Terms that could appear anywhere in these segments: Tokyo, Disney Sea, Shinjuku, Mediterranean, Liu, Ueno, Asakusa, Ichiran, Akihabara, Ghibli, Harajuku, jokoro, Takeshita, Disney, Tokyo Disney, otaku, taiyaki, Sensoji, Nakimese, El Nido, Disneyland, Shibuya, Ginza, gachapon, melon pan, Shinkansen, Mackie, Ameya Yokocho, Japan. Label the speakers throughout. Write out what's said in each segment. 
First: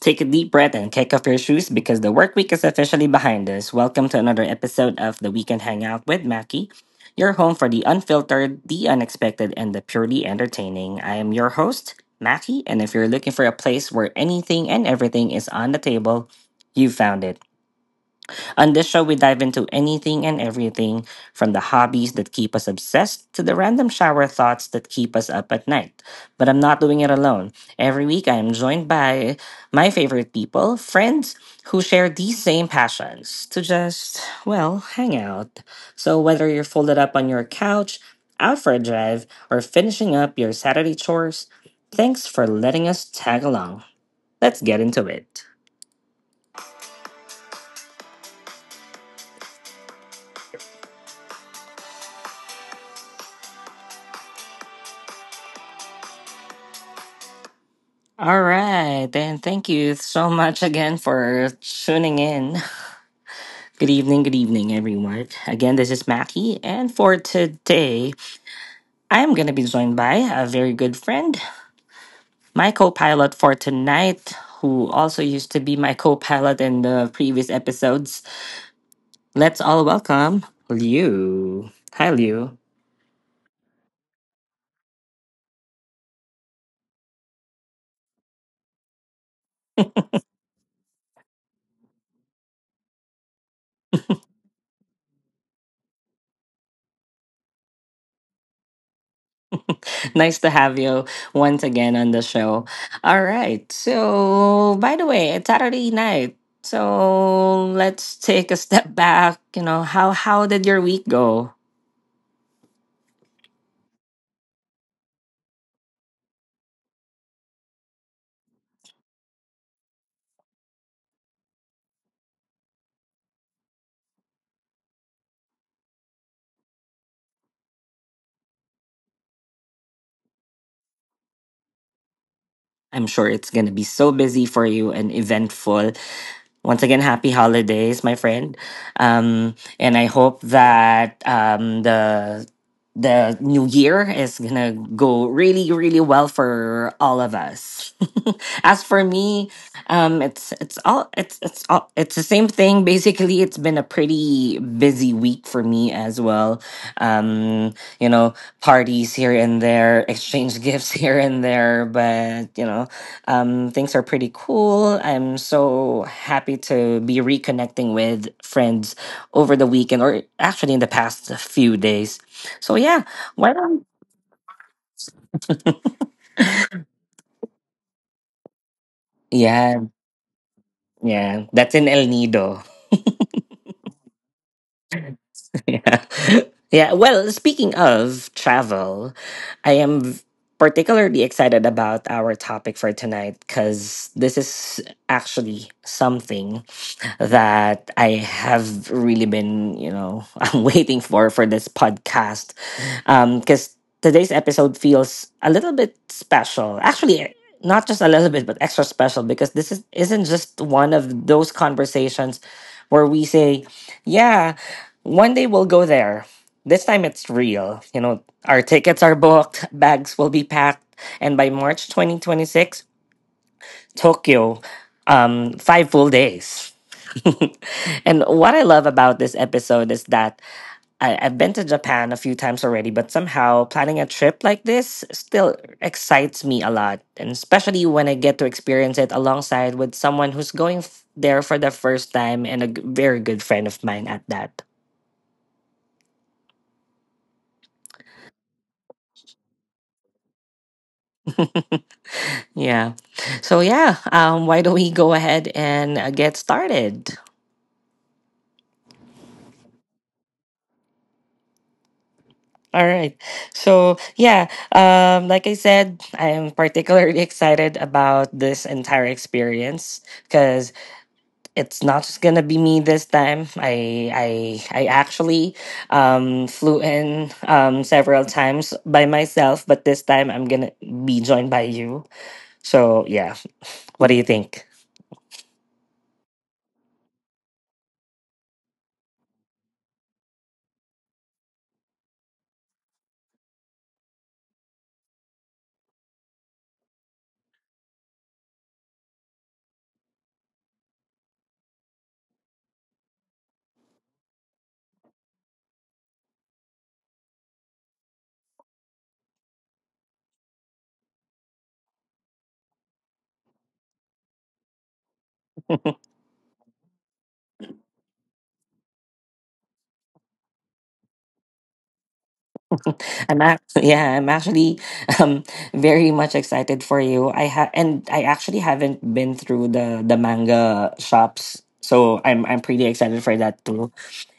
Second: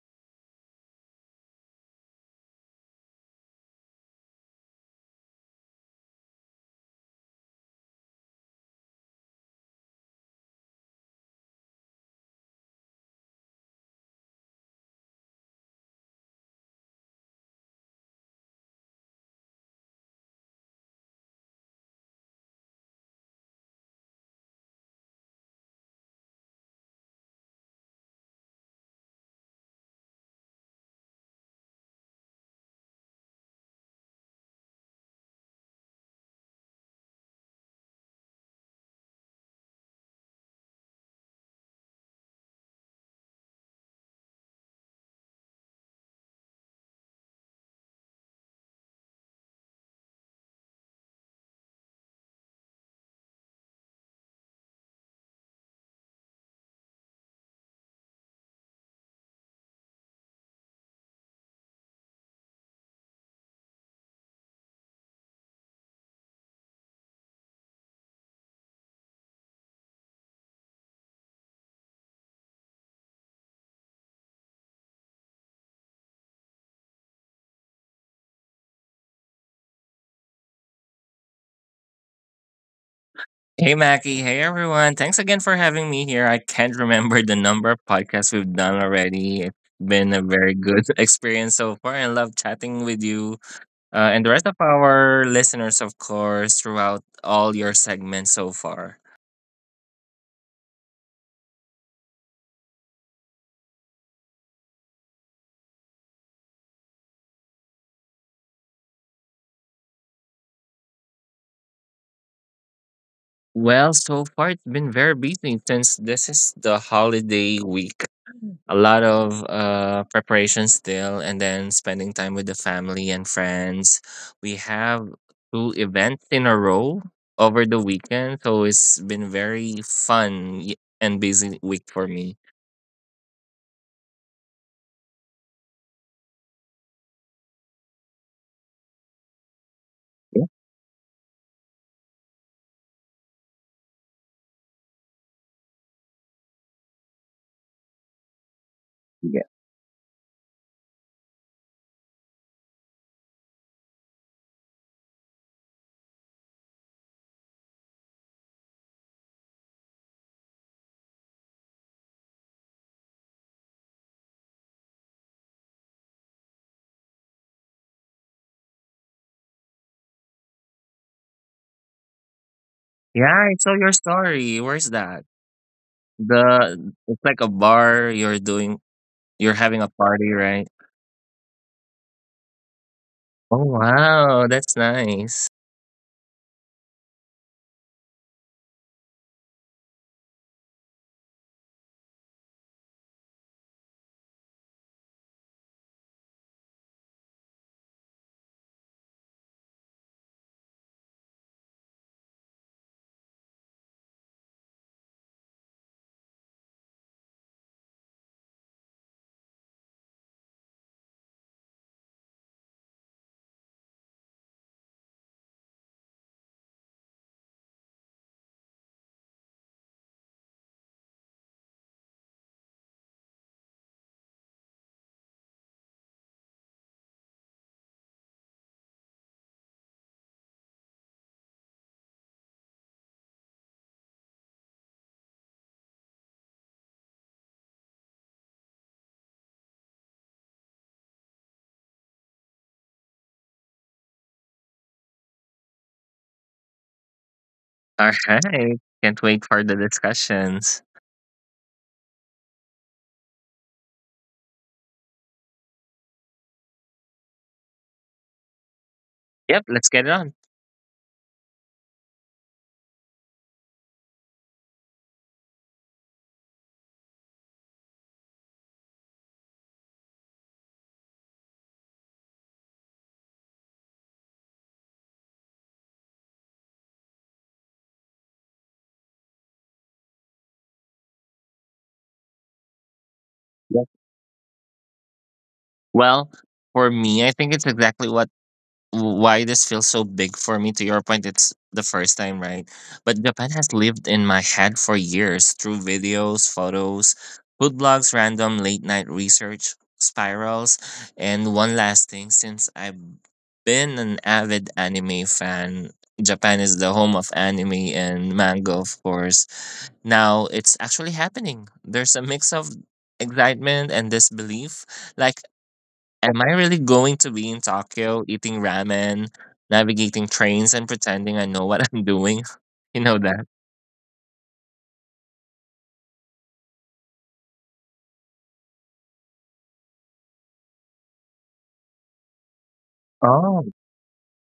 Speaker 1: Take a deep breath and kick off your shoes because the work week is officially behind us. Welcome to another episode of the Weekend Hangout with Mackie, your home for the unfiltered, the unexpected, and the purely entertaining. I am your host, Mackie, and if you're looking for a place where anything and everything is on the table, you found it. On this show, we dive into anything and everything from the hobbies that keep us obsessed to the random shower thoughts that keep us up at night. But I'm not doing it alone. Every week, I am joined by my favorite people, friends who share these same passions to just, well, hang out. So whether you're folded up on your couch, out for a drive, or finishing up your Saturday chores, thanks for letting us tag along. Let's get into it. All right, then thank you so much again for tuning in. Good evening, everyone. Again, this is Mackie, and for today, I'm going to be joined by a very good friend, my co pilot for tonight, who also used to be my co pilot in the previous episodes. Let's all welcome Liu. Hi, Liu.
Speaker 2: Hey Mackie, hey everyone. Thanks again for having me here. I can't remember the number of podcasts we've done already. It's been a very good experience so far and love chatting with you and the rest of our listeners, of course, throughout all your segments so far.
Speaker 1: Nice to have you once again on the show. All right. So, by the way, it's Saturday night. So, let's take a step back, you know, how did your week go?
Speaker 2: Well, so far it's been very busy since this is the holiday week. A lot of preparation still and then spending time with the family and friends we have two events in a row over the weekend so it's been very and busy week for me.
Speaker 1: I'm sure it's going to be so busy for you and eventful. Once again, happy holidays, my friend. And I
Speaker 2: Yeah.
Speaker 1: hope that the new year is gonna go really, really well for all of us. As for
Speaker 2: Yeah.
Speaker 1: me, it's the same thing. Basically, it's been a pretty busy week for me as well. Um, you know, parties here and there, exchange gifts here and there, but things are pretty cool. I'm so happy to be reconnecting with friends over the weekend or actually in the past few days. So yeah,
Speaker 2: Yeah, I
Speaker 1: why
Speaker 2: saw your
Speaker 1: don't
Speaker 2: story, where's that, the it's like a bar you're doing, you're having a
Speaker 1: yeah,
Speaker 2: party, right?
Speaker 1: yeah, that's in El Nido.
Speaker 2: Oh wow, that's nice.
Speaker 1: Yeah. Yeah, well, speaking of travel, I am v- particularly excited about our topic for tonight because this is actually something that I have really been, you know, I'm waiting for this podcast. Because today's episode feels a little bit special. Actually, not just a little bit, but extra special because this is isn't just one of those conversations where we say, "Yeah, one day we'll go there." This time it's real. You know, our tickets are booked, bags will be packed, and by March 2026. Tokyo, five full days. And what I love about this episode is that I've been to Japan a few times already, but somehow planning a trip like this still excites me a lot. And especially when I get to experience it alongside with someone who's there for the first time and very good friend of mine at that.
Speaker 2: All right, can't wait for the discussions.
Speaker 1: Yeah. So, yeah, why don't we go ahead and get started?
Speaker 2: Yep, let's get it on.
Speaker 1: All right. So, yeah, like I said, I am particularly excited about this entire experience because it's not just gonna be me this time. I actually flew in several times by myself, but this time I'm gonna be joined by you. So, yeah, what do you think?
Speaker 2: Well, for me, I think it's exactly what why this feels so big for me. To your point, it's the first time, right? But Japan has lived in my head for years through videos, photos, food blogs, random late night research spirals, and one last thing. Since I've been an avid anime fan, Japan is the home of anime and manga, of course. Now it's actually happening. There's a mix of excitement and disbelief, like, am I really going to be in Tokyo eating ramen, navigating trains, and pretending I know what I'm doing? You know that.
Speaker 1: I'm actually, yeah, I'm actually um very much excited for you. I ha and I actually haven't been through the manga shops, so I'm pretty excited for
Speaker 2: Oh,
Speaker 1: that too.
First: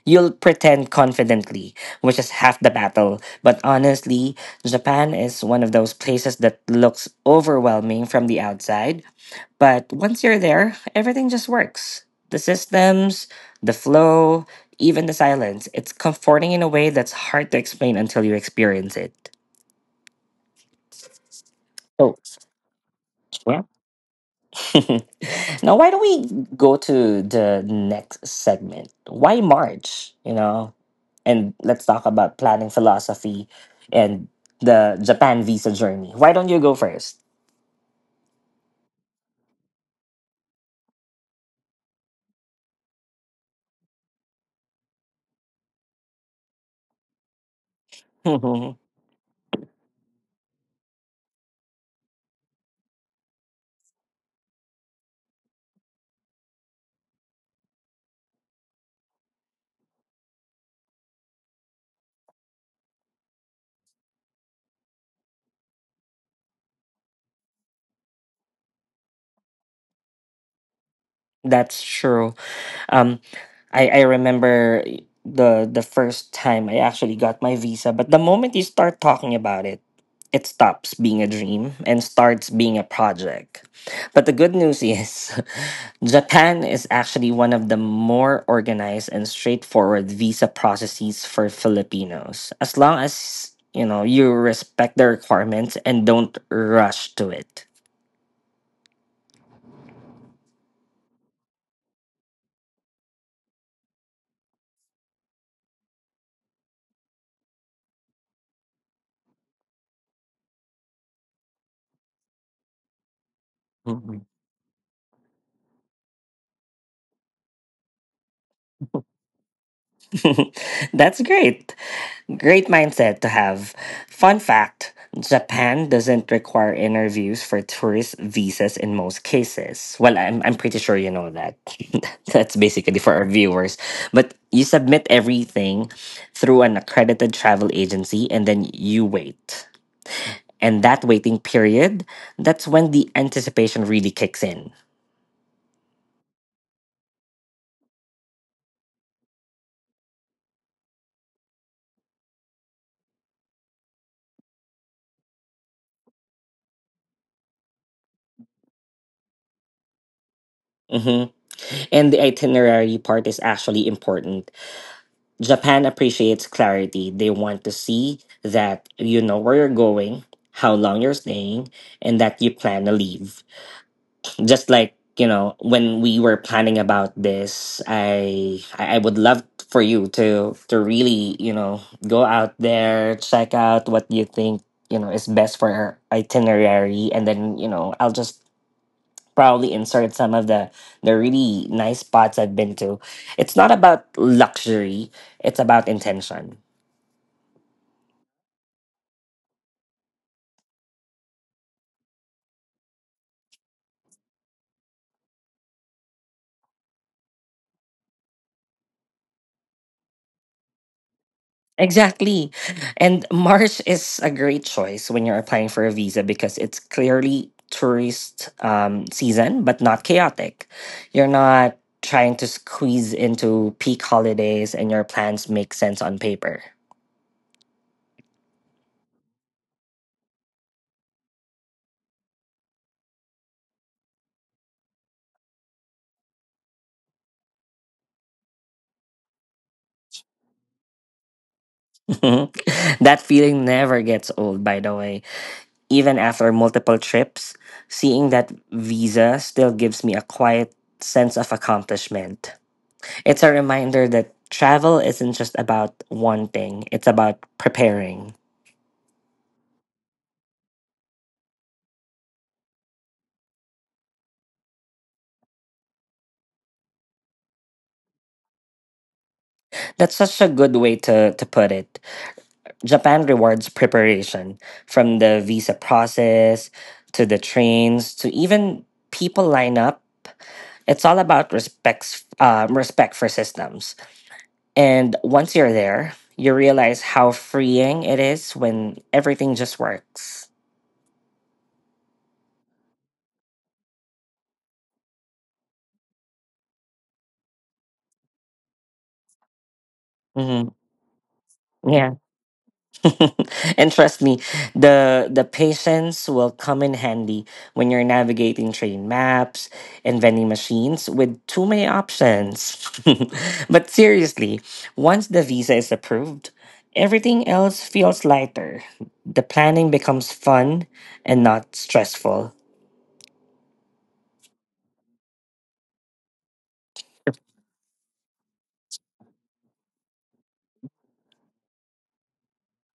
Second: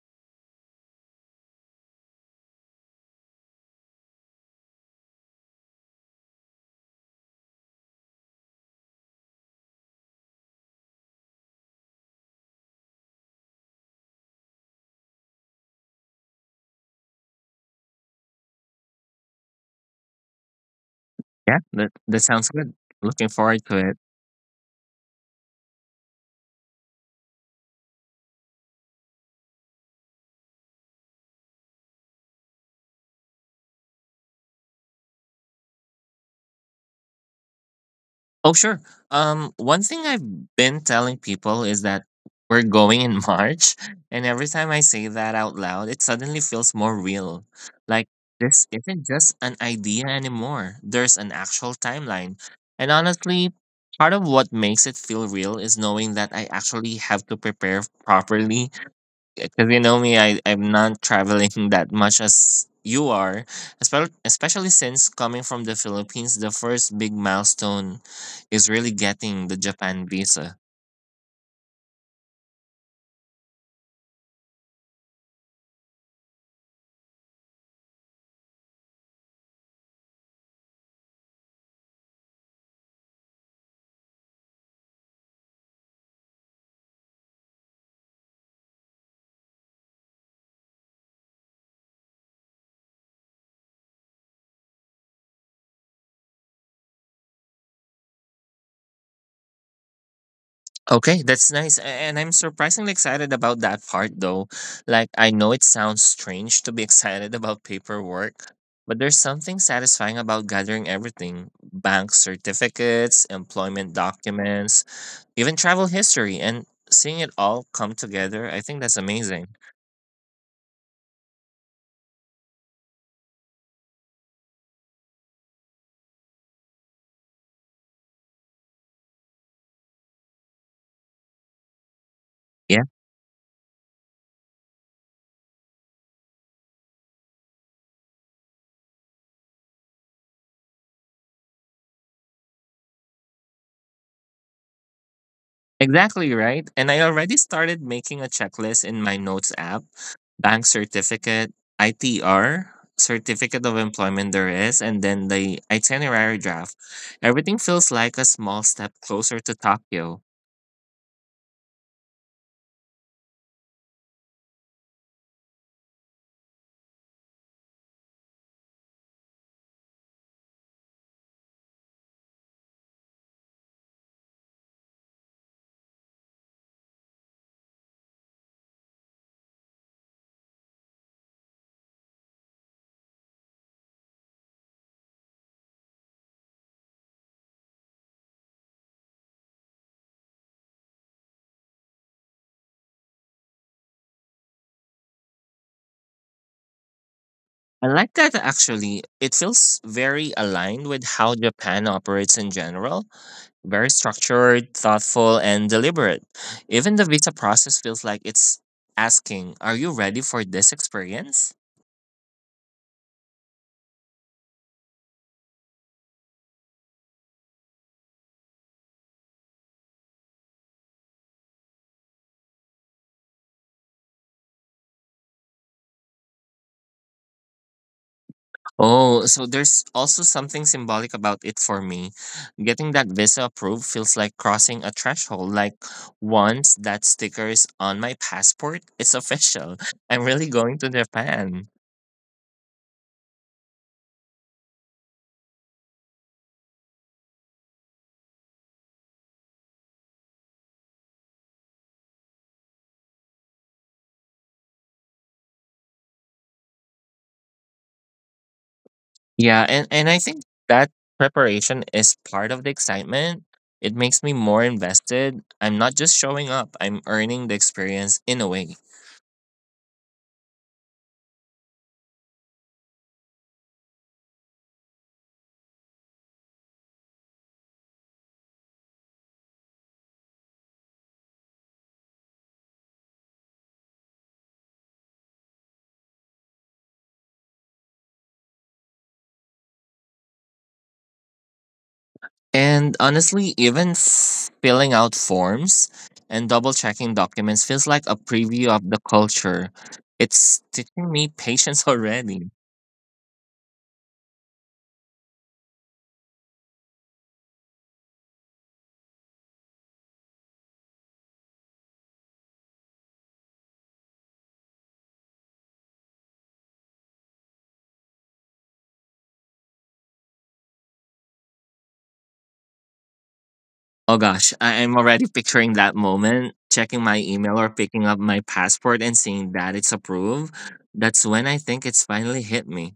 Speaker 1: You'll pretend confidently, which is half the battle. But honestly, Japan is one of those places that looks overwhelming from the outside, but once you're there, everything just works. The systems, the flow, even the silence. It's comforting in a way that's hard to explain until you experience it.
Speaker 2: yeah, that,
Speaker 1: Oh,
Speaker 2: that sounds good. Looking
Speaker 1: yeah.
Speaker 2: forward to it.
Speaker 1: Now, why don't we go to the next segment? Why March? You know, and let's talk about planning philosophy and the Japan visa journey. Why don't you go first?
Speaker 2: Oh, sure. One thing I've been telling people is that we're going in March, and every time I say that out loud, it suddenly feels more real. Like, this isn't just an idea anymore. There's an actual timeline. And honestly, part of what makes it feel real is knowing that I actually have to prepare properly because you know me, I'm not traveling that much as you are, especially since coming from the Philippines, the first big milestone is really getting the Japan visa.
Speaker 1: That's true. Um, I remember the first time I actually got my visa, but the moment you start talking about it, it stops being a dream and starts being a project. But the good news is Japan is actually one of the more organized and straightforward visa processes for Filipinos. As long as you know you respect the requirements and don't rush to it.
Speaker 2: Okay, that's nice. And I'm surprisingly excited about that part though. Like, I know it sounds strange to be excited about paperwork, but there's something satisfying about gathering everything, bank certificates, employment
Speaker 1: Mhm.
Speaker 2: documents, even travel history, and seeing it all come together. I think that's amazing.
Speaker 1: That's great. Great mindset to have. Fun fact: Japan doesn't require interviews for tourist visas in most cases. Well, I'm pretty sure you know that. That's basically for our viewers. But you submit everything through an accredited travel agency and then you wait. And that waiting period, that's when the anticipation really kicks in.
Speaker 2: Exactly right. And I already started making a checklist in my notes app: bank certificate, ITR, certificate of employment there is, and then the itinerary draft. Everything feels like a small step closer to Tokyo.
Speaker 1: Hmm. And the itinerary part is actually important. Japan appreciates clarity. They want to see that you know where you're going, how long you're staying, and that you plan to leave. Just like, you know, when we were planning about this, I would love for you to really, you know, go out there, check out what you think, you know, is best for our itinerary and then, you know, I'll just probably insert some of the really nice spots I've been to. It's not about luxury, it's about intention.
Speaker 2: I like that actually. It feels very aligned with how Japan operates in general, very structured, thoughtful, and deliberate. Even the visa process feels like it's asking, are you ready for this experience?
Speaker 1: Exactly. And Mars is a great choice when you're applying for a visa because it's clearly tourist season, but not chaotic. You're not trying to squeeze into peak holidays and your plans make sense on paper.
Speaker 2: Oh, so there's also something symbolic about it for me. Getting that visa approved feels like crossing a threshold. Like, once that sticker is on my passport, it's official. I'm really going to Japan.
Speaker 1: That feeling never gets old, by the way. Even after multiple trips, seeing that visa still gives me a quiet sense of accomplishment. It's a reminder that travel isn't just about one thing, it's about preparing.
Speaker 2: Yeah, and I think that preparation is part of the excitement. It makes me more invested. I'm not just showing up, I'm earning the experience in a way.
Speaker 1: That's such a good way to put it. Japan rewards preparation, from the visa process to the trains to even people line up. It's all about respects, respect for systems. And once you're there, you realize how freeing it is when everything just works.
Speaker 2: And honestly, even filling out forms and double checking documents feels like a preview of the culture. It's
Speaker 1: Hmm.
Speaker 2: teaching me patience already.
Speaker 1: And trust me, the patience will come in handy when you're navigating train maps and vending machines with too many options. But seriously, once the visa is approved, everything else feels lighter. The planning becomes fun and not stressful.
Speaker 2: Oh gosh, I am already picturing that moment, checking my email or picking up my passport and seeing that it's approved. That's when I think it's finally hit me.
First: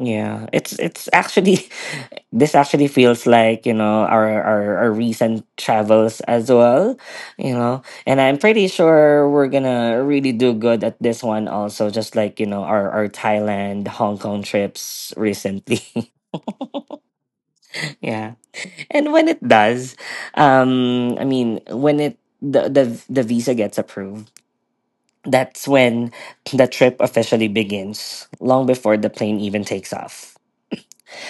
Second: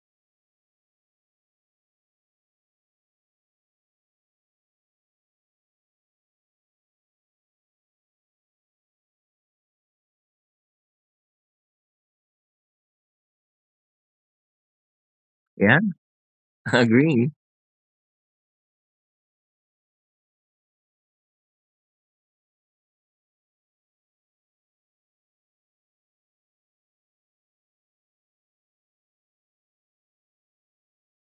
Speaker 1: Yeah, it's actually this actually feels like you know our recent travels as well, you know. And I'm pretty sure we're gonna really do good at this one also just like, you know, our Thailand Hong Kong trips
Speaker 2: Yeah,
Speaker 1: recently.
Speaker 2: agree.
Speaker 1: Yeah. And when it does, when the visa gets approved, that's when the trip officially begins, long before the plane even takes off.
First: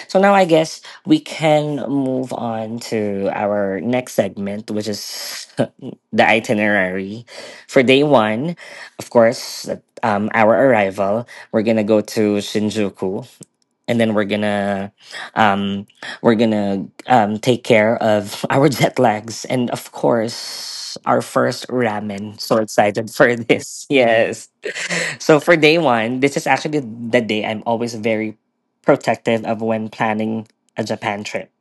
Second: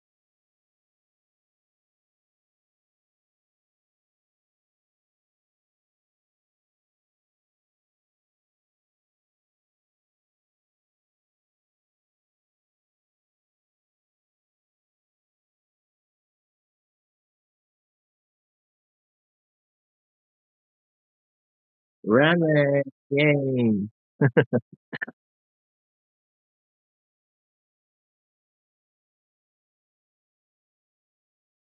Speaker 1: So now I guess we can move on to our next segment, which is the itinerary. For day one, of course, our arrival, we're gonna go to Shinjuku, and then um, we're gonna take care of our jet lags, and of course, our first ramen. So
Speaker 2: Ramen,
Speaker 1: excited for this!
Speaker 2: yay.
Speaker 1: Yes. So for day one, this is actually the day I'm always very protective of when planning a Japan trip.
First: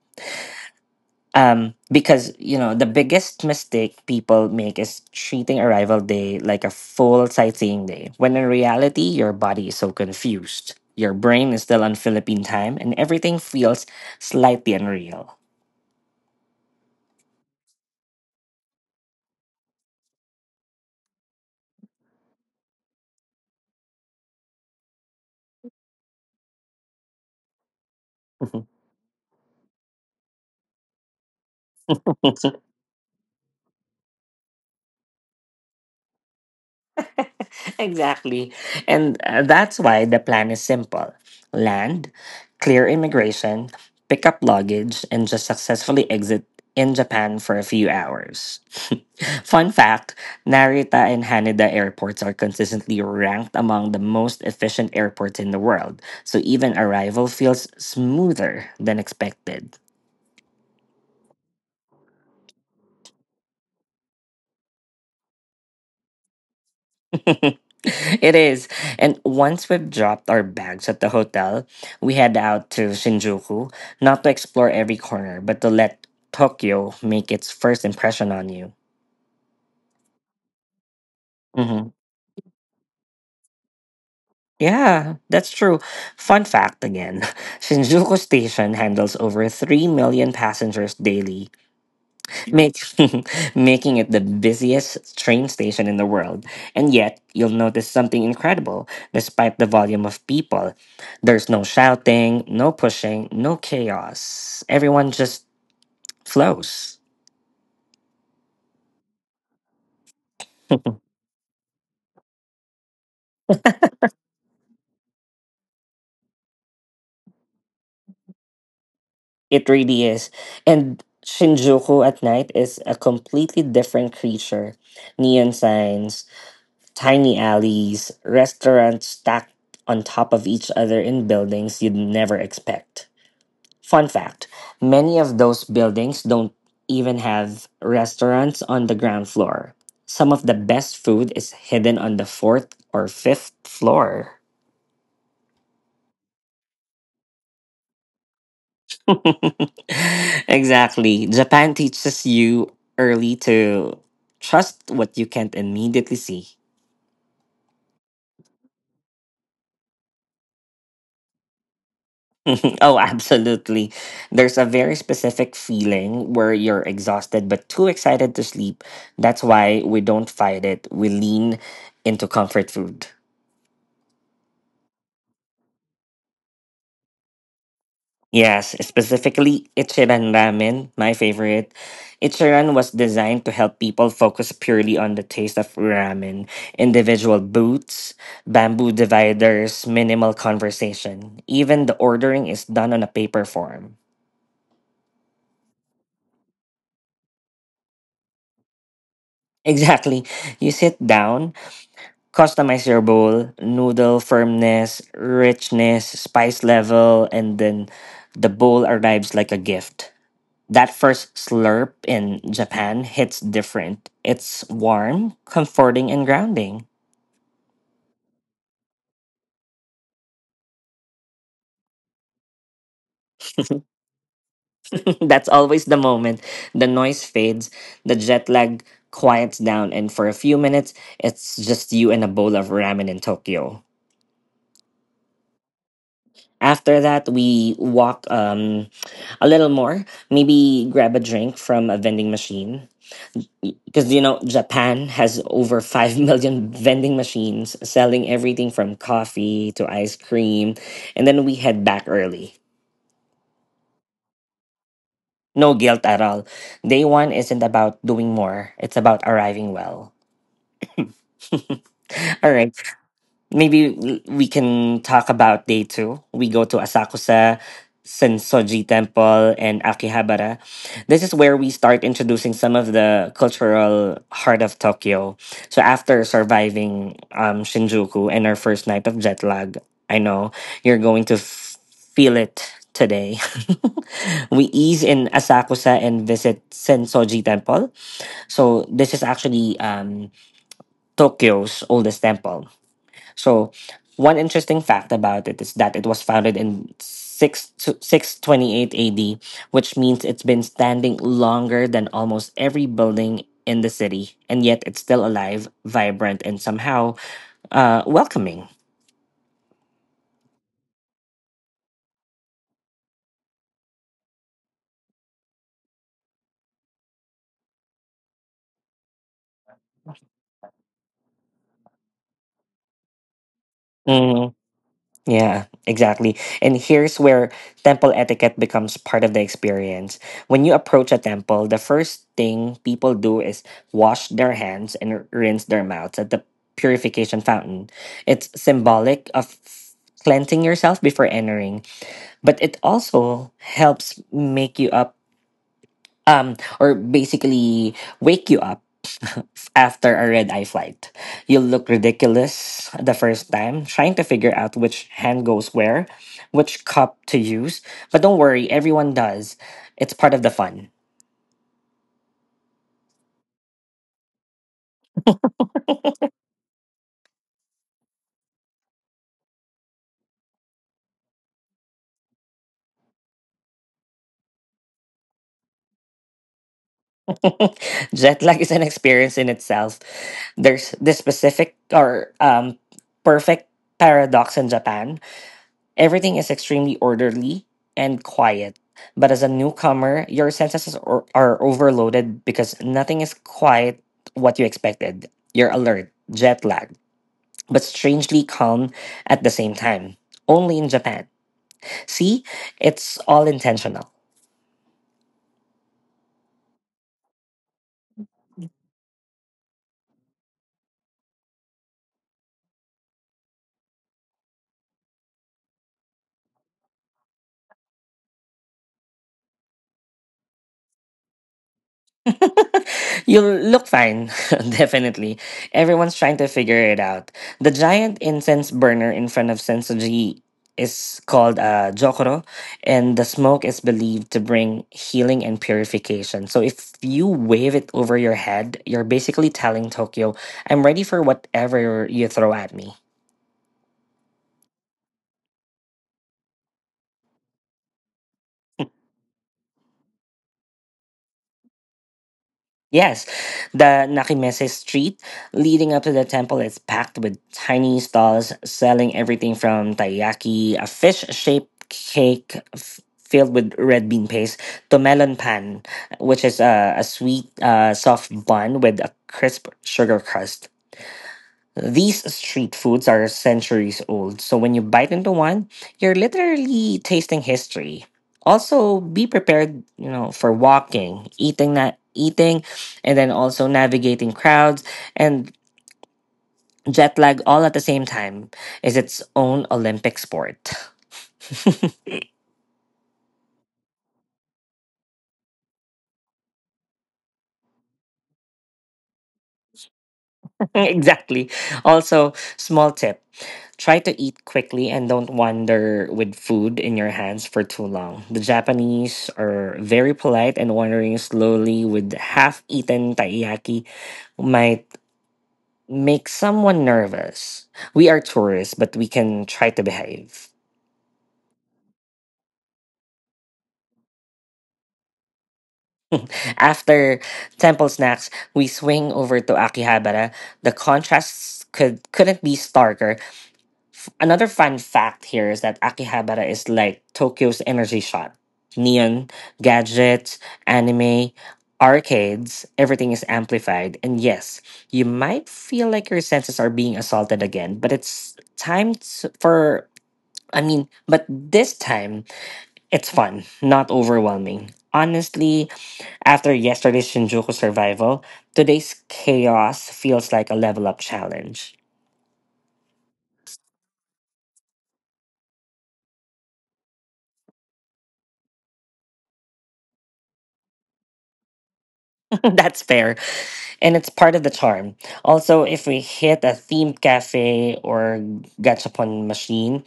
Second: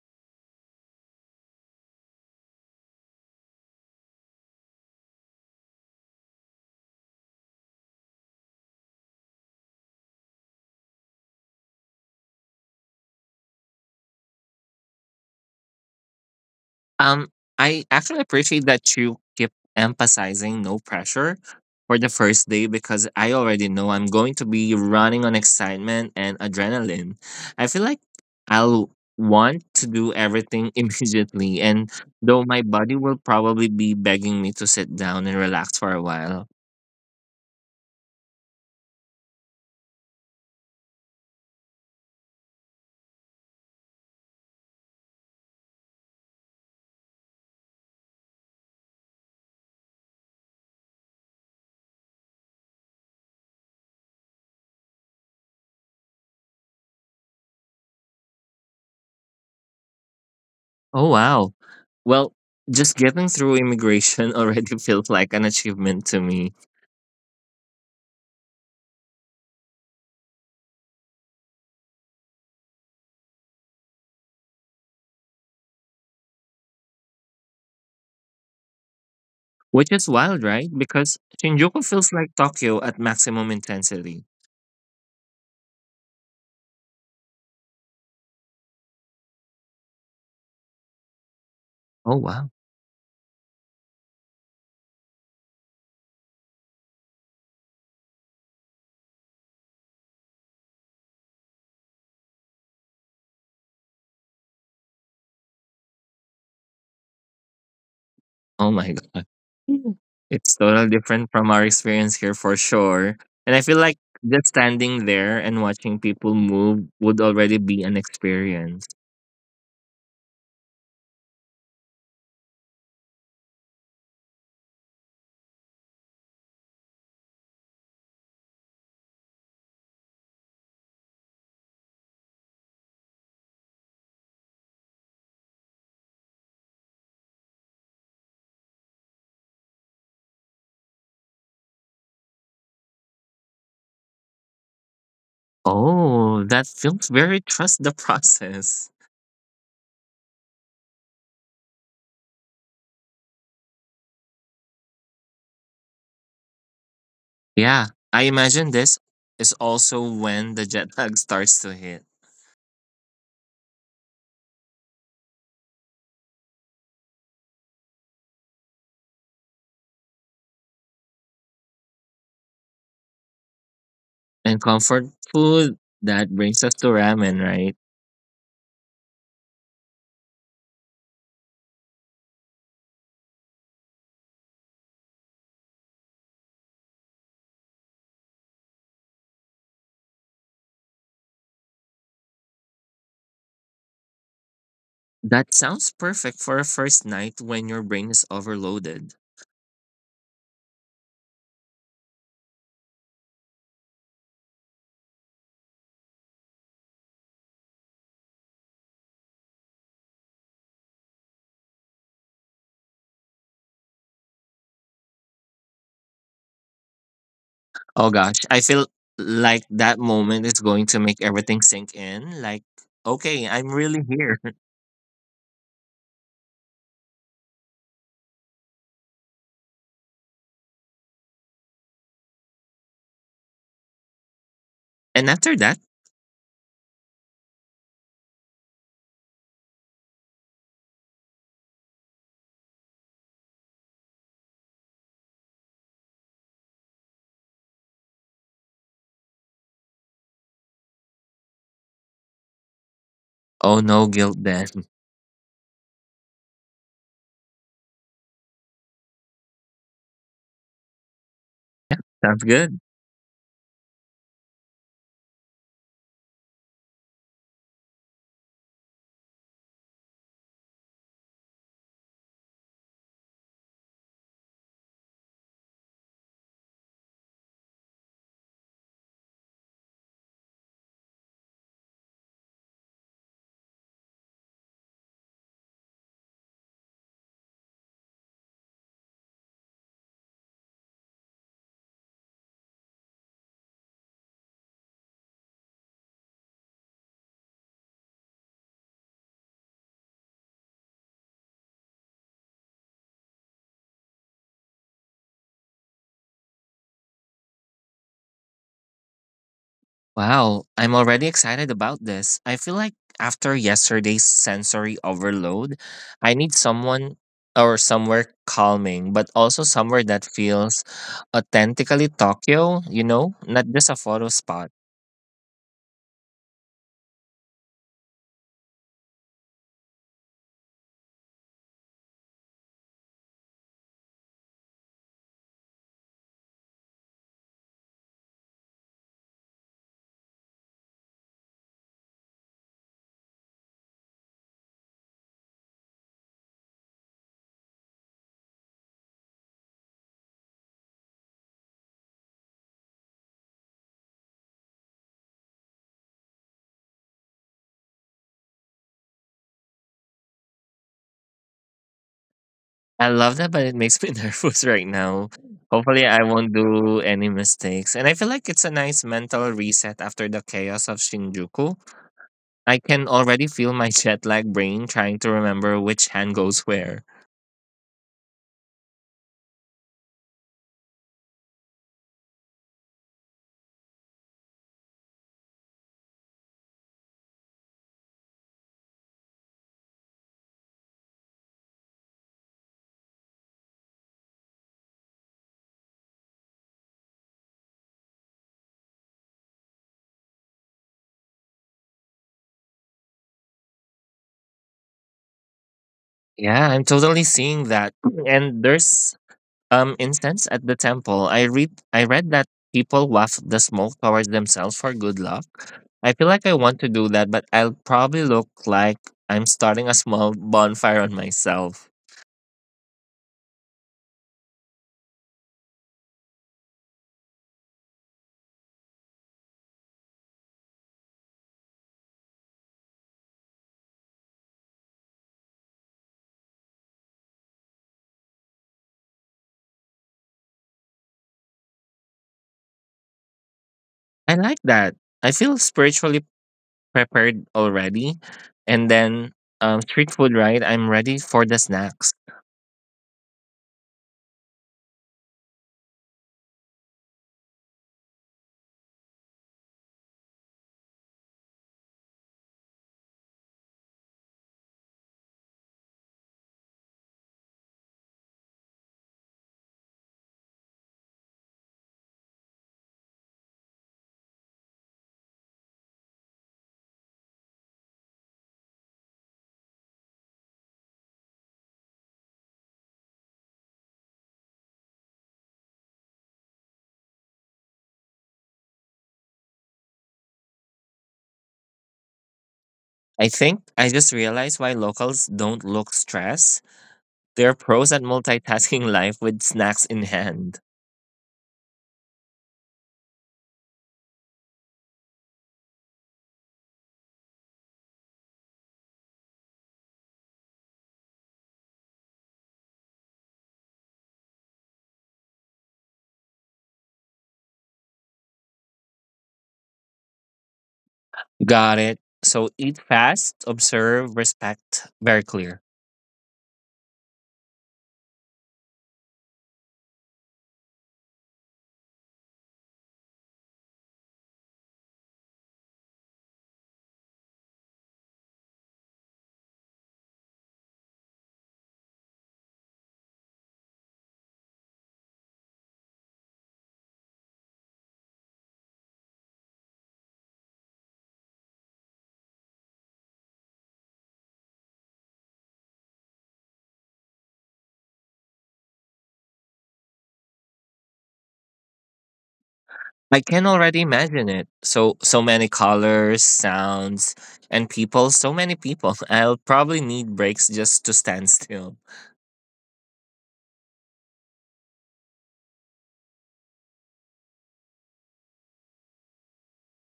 Speaker 1: Because you know the biggest mistake people make is treating arrival day like a full sightseeing day, when in reality your body is so confused, your brain is still on Philippine time, and everything feels slightly unreal.
Speaker 2: Um, I actually appreciate that you keep emphasizing no pressure for the first day because I already know I'm going to be running on excitement and adrenaline. I feel like I'll want to do everything immediately, and though my body will probably be begging me to sit down and relax for a while.
Speaker 1: Exactly. And that's why the plan is simple: land, clear immigration, pick up luggage, and just successfully exit in Japan for a few hours. Fun fact: Narita and Haneda airports are consistently ranked among the most efficient airports in the world, so even arrival feels smoother than expected.
Speaker 2: Oh, wow. Well, just getting through immigration already feels like an achievement to me.
Speaker 1: It is. And once we've dropped our bags at the hotel, we head out to Shinjuku, not to explore every corner, but to let Tokyo make its first impression on you.
Speaker 2: Which is wild, right? Because Shinjuku
Speaker 1: Hmm.
Speaker 2: feels like Tokyo at maximum intensity.
Speaker 1: Yeah, that's true. Fun fact again: Shinjuku Station handles over 3 million passengers daily,
Speaker 2: Oh, wow.
Speaker 1: make, making it the busiest train station in the world. And yet, you'll notice something incredible despite the volume of people. There's no shouting, no pushing, no chaos. Everyone just flows.
Speaker 2: Oh, my God. Mm. It's totally different from our experience here for sure. And I feel like just standing there and watching people move would already be an experience.
Speaker 1: It really is. And Shinjuku at night is a completely different creature. Neon signs, tiny alleys, restaurants stacked on top of each other in buildings you'd never expect. Fun fact: many of those buildings don't even have restaurants on the ground floor. Some of the best food is hidden on the fourth or fifth floor.
Speaker 2: Oh, that feels very trust the process.
Speaker 1: Exactly. Japan teaches you early to trust what you can't immediately see.
Speaker 2: Yeah, I imagine this is also when the jet lag starts to hit.
Speaker 1: Oh, absolutely. There's a very specific feeling where you're exhausted but too excited to sleep. That's why we don't fight it, we lean into comfort food.
Speaker 2: And comfort food, that brings us to ramen, right?
Speaker 1: Yes, specifically Ichiran Ramen, my favorite. Ichiran was designed to help people focus purely on the taste of ramen, individual booths, bamboo dividers, minimal conversation. Even the ordering is done on a paper form.
Speaker 2: That sounds perfect for a first night when your brain is overloaded.
Speaker 1: Exactly. You sit down, customize your bowl, noodle firmness, richness, spice level, and then the bowl arrives like a gift. That first slurp in Japan hits different. It's warm, comforting, and grounding.
Speaker 2: Oh gosh, I feel like that moment is going to make everything sink in. Like, okay, I'm really here.
Speaker 1: That's always the moment. The noise fades, the jet lag quiets down, and for a few minutes, it's just you and a bowl of ramen in Tokyo.
Speaker 2: And after that,
Speaker 1: After that, we walk a little more, maybe grab a drink from a vending machine, because you know Japan has over 5 million vending machines selling everything from coffee to ice cream, and then we head back early.
Speaker 2: oh no guilt then.
Speaker 1: No guilt at all. Day 1 isn't about doing more, it's about arriving well.
Speaker 2: Sounds
Speaker 1: All
Speaker 2: good.
Speaker 1: right. Maybe we can talk about day two. We go to Asakusa, Sensoji Temple, and Akihabara. This is where we start introducing some of the cultural heart of Tokyo. So after surviving Shinjuku and our first night of jet lag, I know you're going to feel it today. We ease in Asakusa and visit Sensoji Temple. So this is actually Tokyo's oldest temple, so one interesting fact about it is that it was founded in 6 628 AD, which means it's been standing longer than almost every building in the city, and yet it's still alive, vibrant, and somehow welcoming.
Speaker 2: Wow, I'm already excited about this. I feel like after yesterday's sensory overload, I need someone or somewhere calming, but also somewhere that feels authentically Tokyo, you know, not just a photo
Speaker 1: Mm-hmm.
Speaker 2: spot.
Speaker 1: Yeah, exactly. And here's where temple etiquette becomes part of the experience. When you approach a temple, the first thing people do is wash their hands and rinse their mouths at the purification fountain. It's symbolic of cleansing yourself before entering, but it also helps make you up or basically wake you up after a red eye flight. You'll look ridiculous the first time, trying to figure out which hand goes where, which cup to use. But don't worry, everyone does. It's part of the fun.
Speaker 2: I love that, but it makes me nervous right now. Hopefully, I won't do any mistakes. And I feel like it's a nice mental reset after the chaos of Shinjuku. I can already feel my jet lag brain trying to remember which hand goes where.
Speaker 1: Jet lag is an experience in itself. There's this specific or perfect paradox in Japan. Everything is extremely orderly and quiet, but as a newcomer, your senses are, overloaded because nothing is quite what you expected. You're alert, jet lagged, but strangely calm at the same time. Only in Japan. See, it's all intentional.
Speaker 2: Yeah, I'm totally seeing that. And there's instance at the temple. I read that people waft the smoke towards themselves for good luck. I feel like I want to do that, but I'll probably look like I'm starting a small bonfire on myself.
Speaker 1: You'll look fine, definitely. Everyone's trying to figure it out. The giant incense burner in front of Sensoji is called a jokoro, and the smoke is believed to bring healing and purification. So if you wave it over your head, you're basically telling Tokyo, I'm ready for whatever you throw at me.
Speaker 2: I like that. I feel spiritually prepared already. And then street food, right? I'm ready for the snacks.
Speaker 1: Yes, the Nakimese street leading up to the temple is packed with tiny stalls selling everything from taiyaki, a fish shaped cake filled with red bean paste, to melon pan, which is a sweet, soft bun with a crisp sugar crust. These street foods are centuries old, so when you bite into one, you're literally tasting history. Also, be prepared, you know, for walking, eating, and then also navigating crowds and jet lag all at the same time is its own Olympic sport.
Speaker 2: I think I just realized why locals don't look stressed. They're pros at multitasking life with snacks in hand.
Speaker 1: Exactly. Also, small tip: try to eat quickly and don't wander with food in your hands for too long. The Japanese are very polite, and wandering slowly with half eaten taiyaki might make someone nervous. We are tourists, but we can try to behave.
Speaker 2: Got it. So eat fast, observe, respect, very clear.
Speaker 1: After temple snacks, we swing over to Akihabara. The contrasts couldn't be starker. Another fun fact here is that Akihabara is like Tokyo's energy shot. Neon, gadgets, anime, arcades, everything is amplified. And yes, you might feel like your senses are being assaulted again, but it's time to, for, I mean, but this time it's fun, not overwhelming. Honestly, after yesterday's Shinjuku survival, today's chaos feels like a level up challenge.
Speaker 2: I can already imagine it. So so many colors, sounds, and people, so many people. I'll probably need breaks just to stand still.
Speaker 1: That's fair. And it's part of the charm. Also, if we hit a themed cafe or gachapon machine,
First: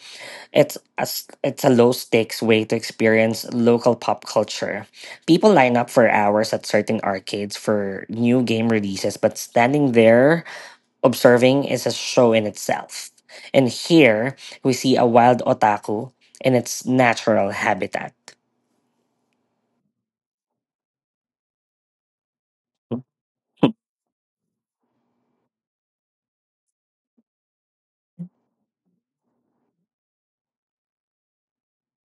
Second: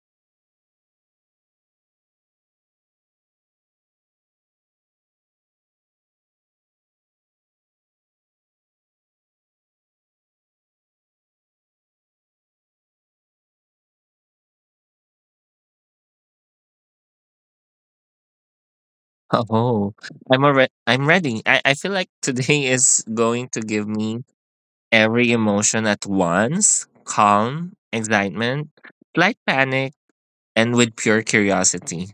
Speaker 1: it's a low stakes way to experience local pop culture. People line up for hours at certain arcades for new game releases, but standing there observing is a show in itself. And here we see a wild otaku in its natural habitat.
Speaker 2: Oh, I'm already. I'm ready. I feel like today is going to give me every emotion at once: calm, excitement, slight panic, and with pure curiosity.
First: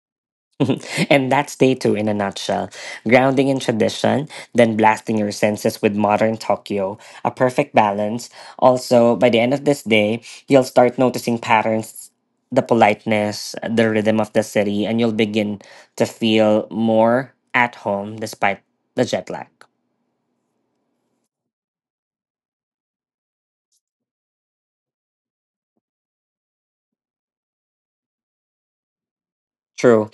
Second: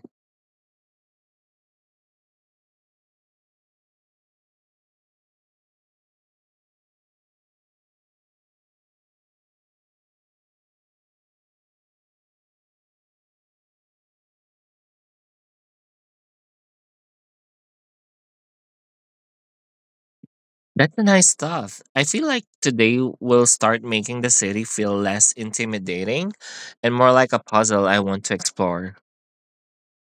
Speaker 1: And that's day two in a nutshell: grounding in tradition, then blasting your senses with modern Tokyo. A perfect balance. Also, by the end of this day, you'll start noticing patterns, the politeness, the rhythm of the city, and you'll begin to feel more at home despite the jet lag.
Speaker 2: That's the nice stuff. I feel like today will start making the city feel less intimidating and more like a puzzle I want to explore.
Speaker 1: True.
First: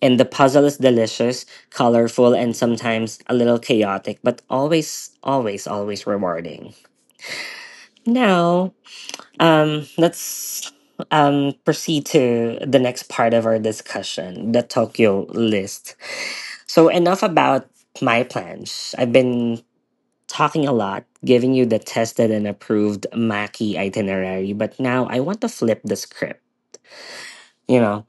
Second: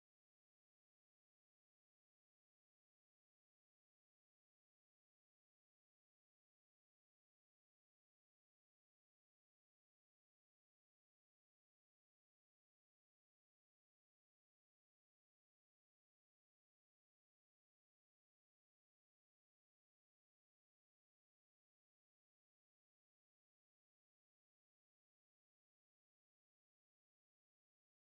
Speaker 1: And the puzzle is delicious, colorful, and sometimes a little chaotic, but always, always, always rewarding. Now. Let's proceed to the next part of our discussion, the Tokyo list. So, enough about my plans. I've been talking a lot, giving you the tested and approved Maki itinerary, but now I want to flip the script. You know,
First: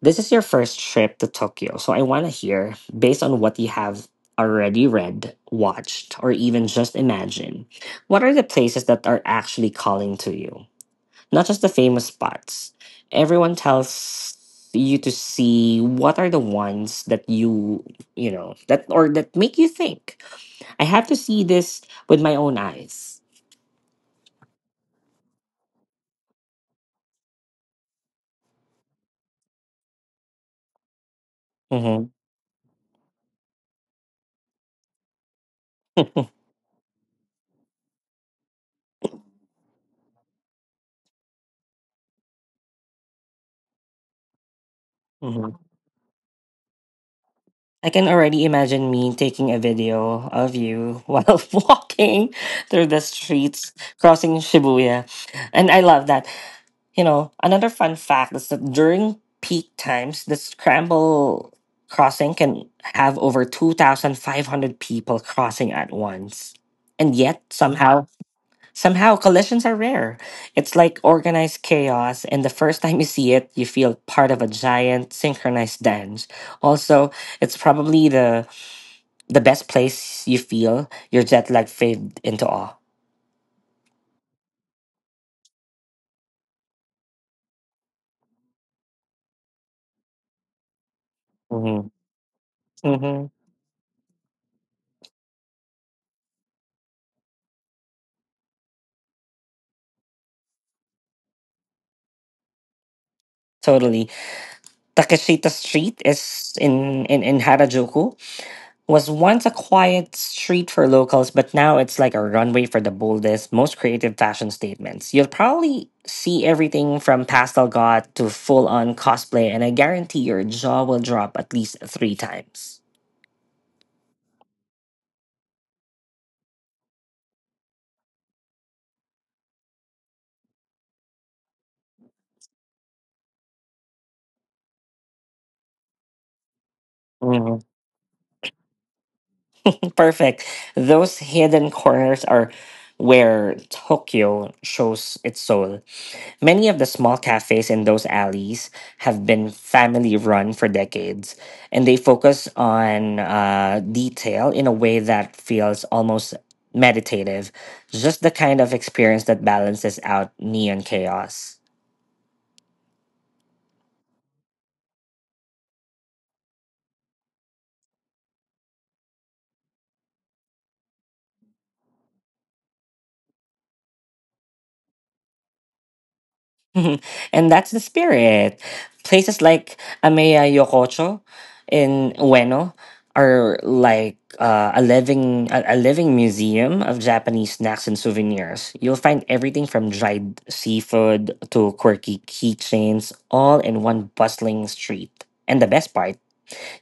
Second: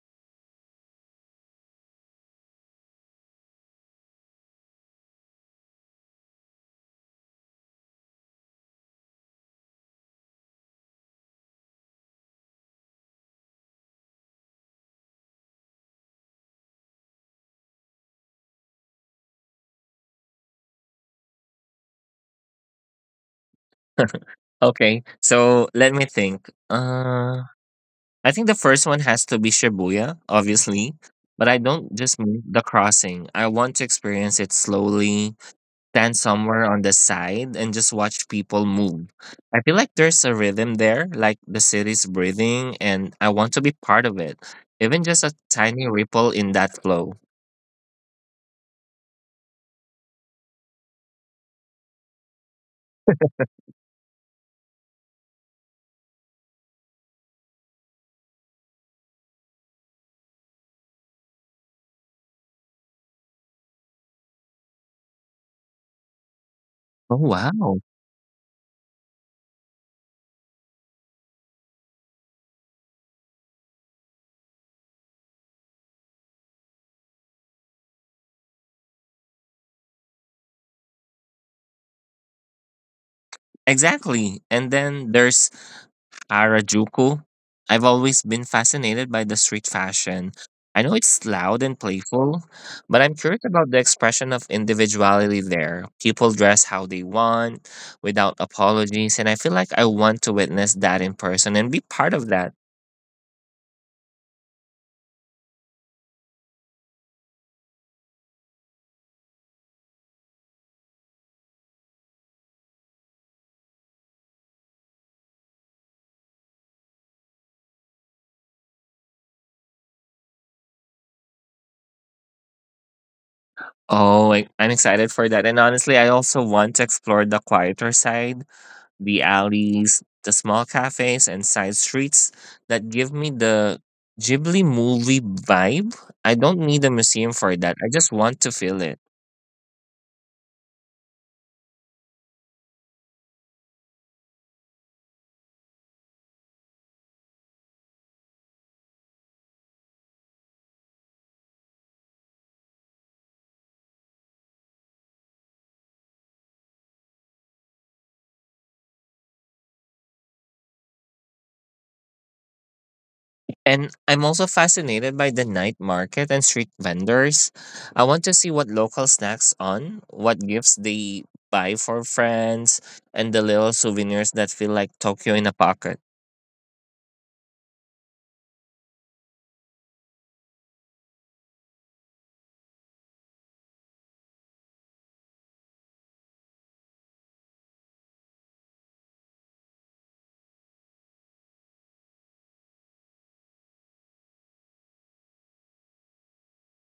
Speaker 1: this is your first trip to Tokyo, so I want to hear, based on what you have already read, watched, or even just imagined, what are the places that are actually calling to you? Not just the famous spots everyone tells you to see. What are the ones that you know, that or that make you think, I have to see this with my own eyes.
Speaker 2: Okay, so let me think. I think the first one has to be Shibuya, obviously. But I don't
Speaker 1: Hmm.
Speaker 2: just mean the crossing. I want to experience it slowly, stand somewhere on the side, and just watch people move. I feel like there's a rhythm there, like the city's breathing, and I want to be part of it. Even just a
Speaker 1: Hmm.
Speaker 2: tiny ripple in that flow.
Speaker 1: I can already imagine me taking a video of you while walking through the streets crossing Shibuya, and I love that. You know, another fun fact is that during peak times, the scramble crossing can have over 2,500 people crossing at once.
Speaker 2: Oh,
Speaker 1: And yet,
Speaker 2: wow.
Speaker 1: somehow, somehow collisions are rare. It's like organized chaos, and the first time you see it, you feel part of a giant synchronized dance. Also, it's probably the best place you feel your jet lag fade into awe.
Speaker 2: Exactly. And then there's Harajuku. I've always been fascinated by the street fashion. I know it's loud and
Speaker 1: Hmm.
Speaker 2: playful, but I'm
Speaker 1: Hmm.
Speaker 2: curious about the expression of individuality there. People dress how they want without apologies, and I feel like I want to witness that in person and be part of that.
Speaker 1: Totally. Takeshita Street in Harajuku was once a quiet street for locals, but now it's like a runway for the boldest, most creative fashion statements. You'll probably see everything from pastel god to full on cosplay, and I guarantee your jaw will drop at least 3 times.
Speaker 2: Oh, I'm excited for that. And honestly, I also want to explore the quieter side, the alleys, the small cafes, and side streets that give me the Ghibli movie vibe. I don't need a museum for
Speaker 1: Mhm.
Speaker 2: that. I just want to feel it.
Speaker 1: Perfect. Those hidden corners are where Tokyo shows its soul. Many of the small cafes in those alleys have been family run for decades, and they focus on detail in a way that feels almost meditative, just the kind of experience that balances out neon chaos.
Speaker 2: And I'm also fascinated by the night market and street vendors. I want to see what local snacks on, what gifts they buy for friends, and the little souvenirs that feel like Tokyo in a pocket.
Speaker 1: And that's the spirit. Places like Ameya Yokocho in Ueno are like a living a living museum of Japanese snacks and souvenirs. You'll find everything from dried seafood to quirky keychains, all in one bustling street. And the best part,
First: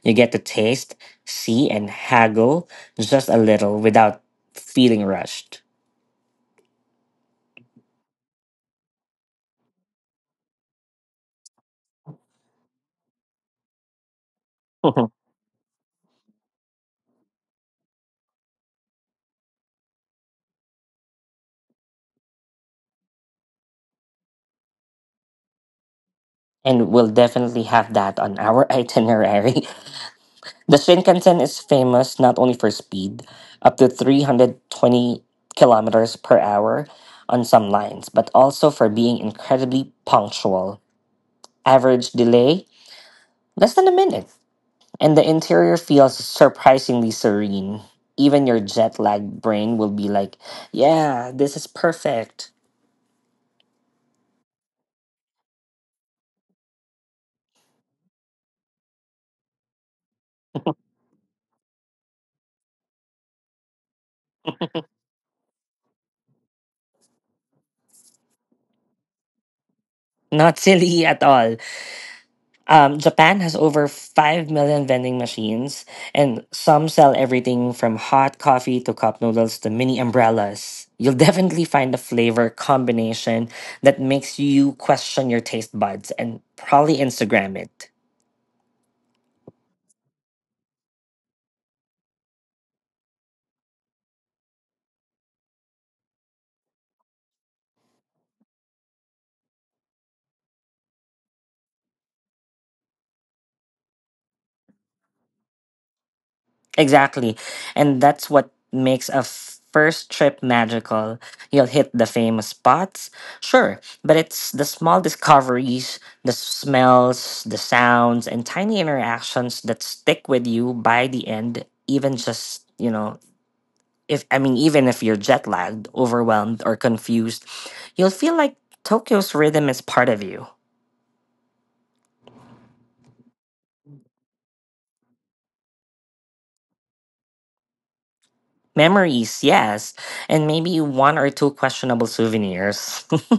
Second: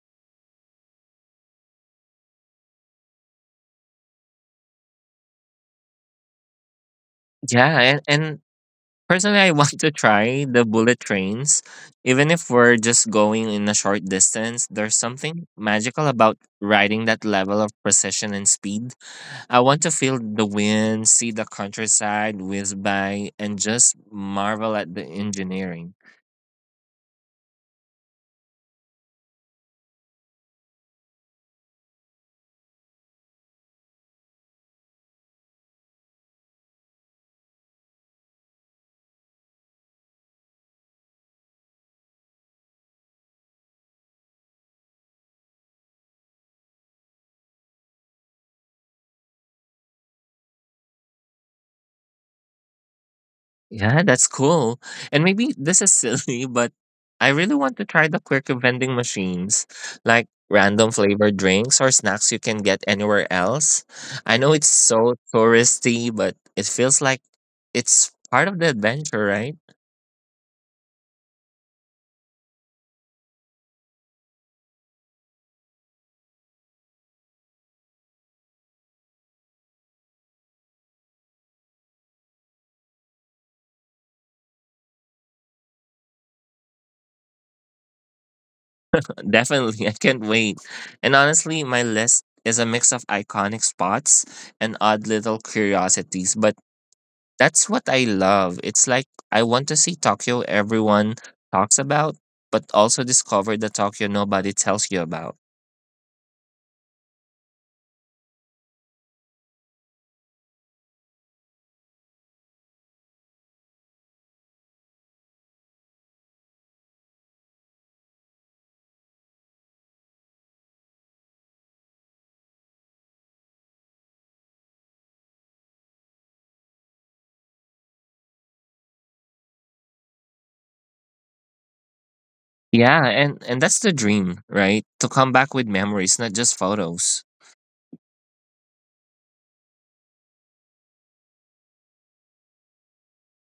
Speaker 1: you get to taste, see, and haggle just a little without feeling rushed.
Speaker 2: Yeah, and personally, I want to try the bullet trains. Even if we're just going in a short distance, there's something magical about riding that level of precision and speed. I want to feel the wind, see the countryside whiz by, and just marvel at the engineering.
Speaker 1: And we'll definitely have that on our itinerary. The Shinkansen is famous not only for speed, up to 320 kilometers per hour on some lines, but also for being incredibly punctual. Average delay less than a minute. And the interior feels surprisingly serene. Even your jet lagged brain will be like, yeah, this is perfect.
Speaker 2: Yeah, that's cool. And maybe this is silly, but I really want to try the quirky vending machines, like random flavored drinks or snacks you can get anywhere else. I know it's so touristy, but it feels like it's part of the adventure, right?
Speaker 1: Not silly at all. Japan has over 5 million vending machines, and some sell everything from hot coffee to cup noodles to mini umbrellas. You'll definitely find a flavor combination that makes you question your taste buds and probably Instagram it.
Speaker 2: Definitely, I can't wait. And honestly, my list is a mix of iconic spots and odd little curiosities, but that's what I love. It's like I want to see Tokyo everyone talks about, but also discover the Tokyo nobody tells you about.
Speaker 1: Exactly. And that's what makes a first trip magical. You'll hit the famous spots, sure, but it's the small discoveries, the smells, the sounds, and tiny interactions that stick with you by the end. Even just, you know, if I mean, even if you're jet lagged, overwhelmed, or confused, you'll feel like Tokyo's rhythm is part of you.
Speaker 2: Yeah, and that's the dream, right? To come back with memories, not just photos.
Speaker 1: Memories, yes, and maybe one or two questionable souvenirs.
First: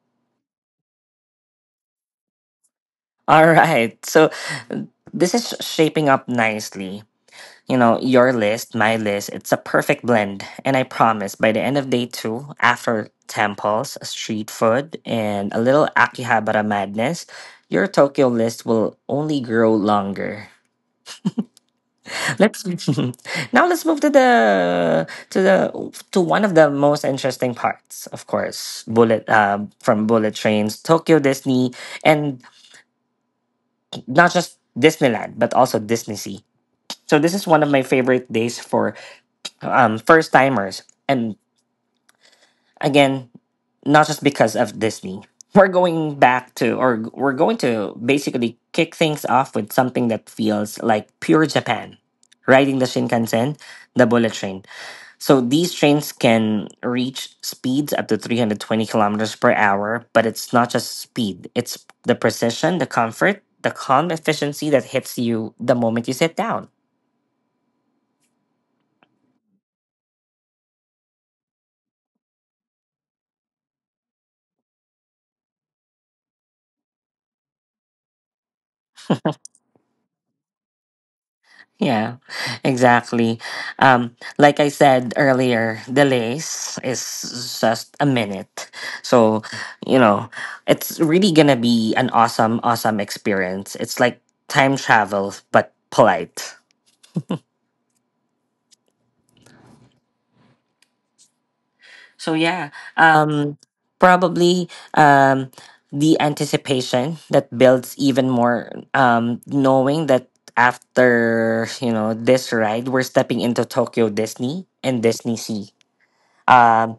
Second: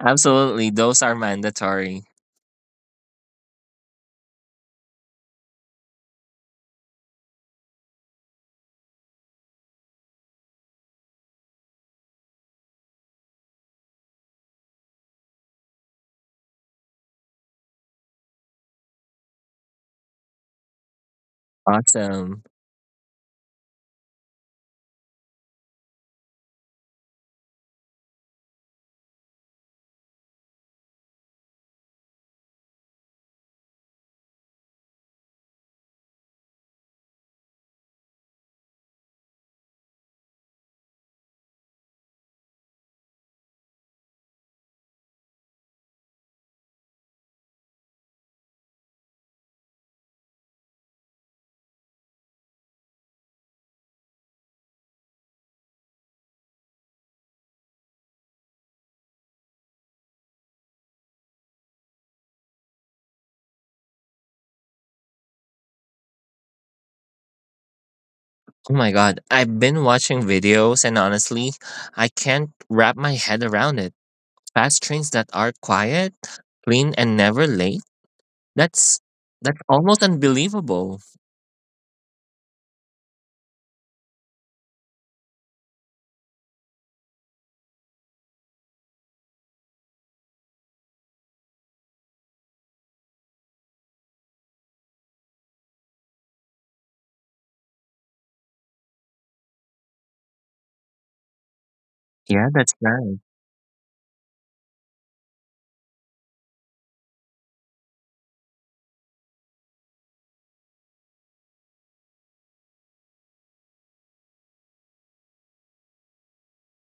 Speaker 2: Absolutely, those are mandatory.
Speaker 1: All right. So this is shaping up nicely. You know, your list, my list, it's a perfect blend. And I promise by the end of day two, after temples, street food, and a little Akihabara madness, your Tokyo list will only grow longer.
Speaker 2: Awesome.
Speaker 1: Let's now let's move to the to the to one of the most interesting parts, of course. Bullet From bullet trains, Tokyo Disney, and not just Disneyland, but also Disney Sea. So this is one of my favorite days for first timers. And again, not just because of Disney. We're going to basically kick things off with something that feels like pure Japan. Riding the Shinkansen, the bullet train. So these trains can reach speeds up to 320 kilometers per hour, but it's not just speed, it's the precision, the comfort, the calm efficiency that hits you the moment you sit down.
Speaker 2: Oh my god, I've been watching videos and honestly, I can't wrap my head around it. Fast trains that are quiet, clean and never late. That's that's almost unbelievable.
Speaker 1: Yeah, exactly. Like I said earlier, delays is just a minute. So, you know, it's really gonna be an awesome, awesome experience. It's like time travel, but polite. So,
Speaker 2: Yeah,
Speaker 1: yeah,
Speaker 2: that's nice.
Speaker 1: um, probably, um, the anticipation that builds even more, knowing that after, you know, this ride, we're stepping into Tokyo Disney and Disney Sea. um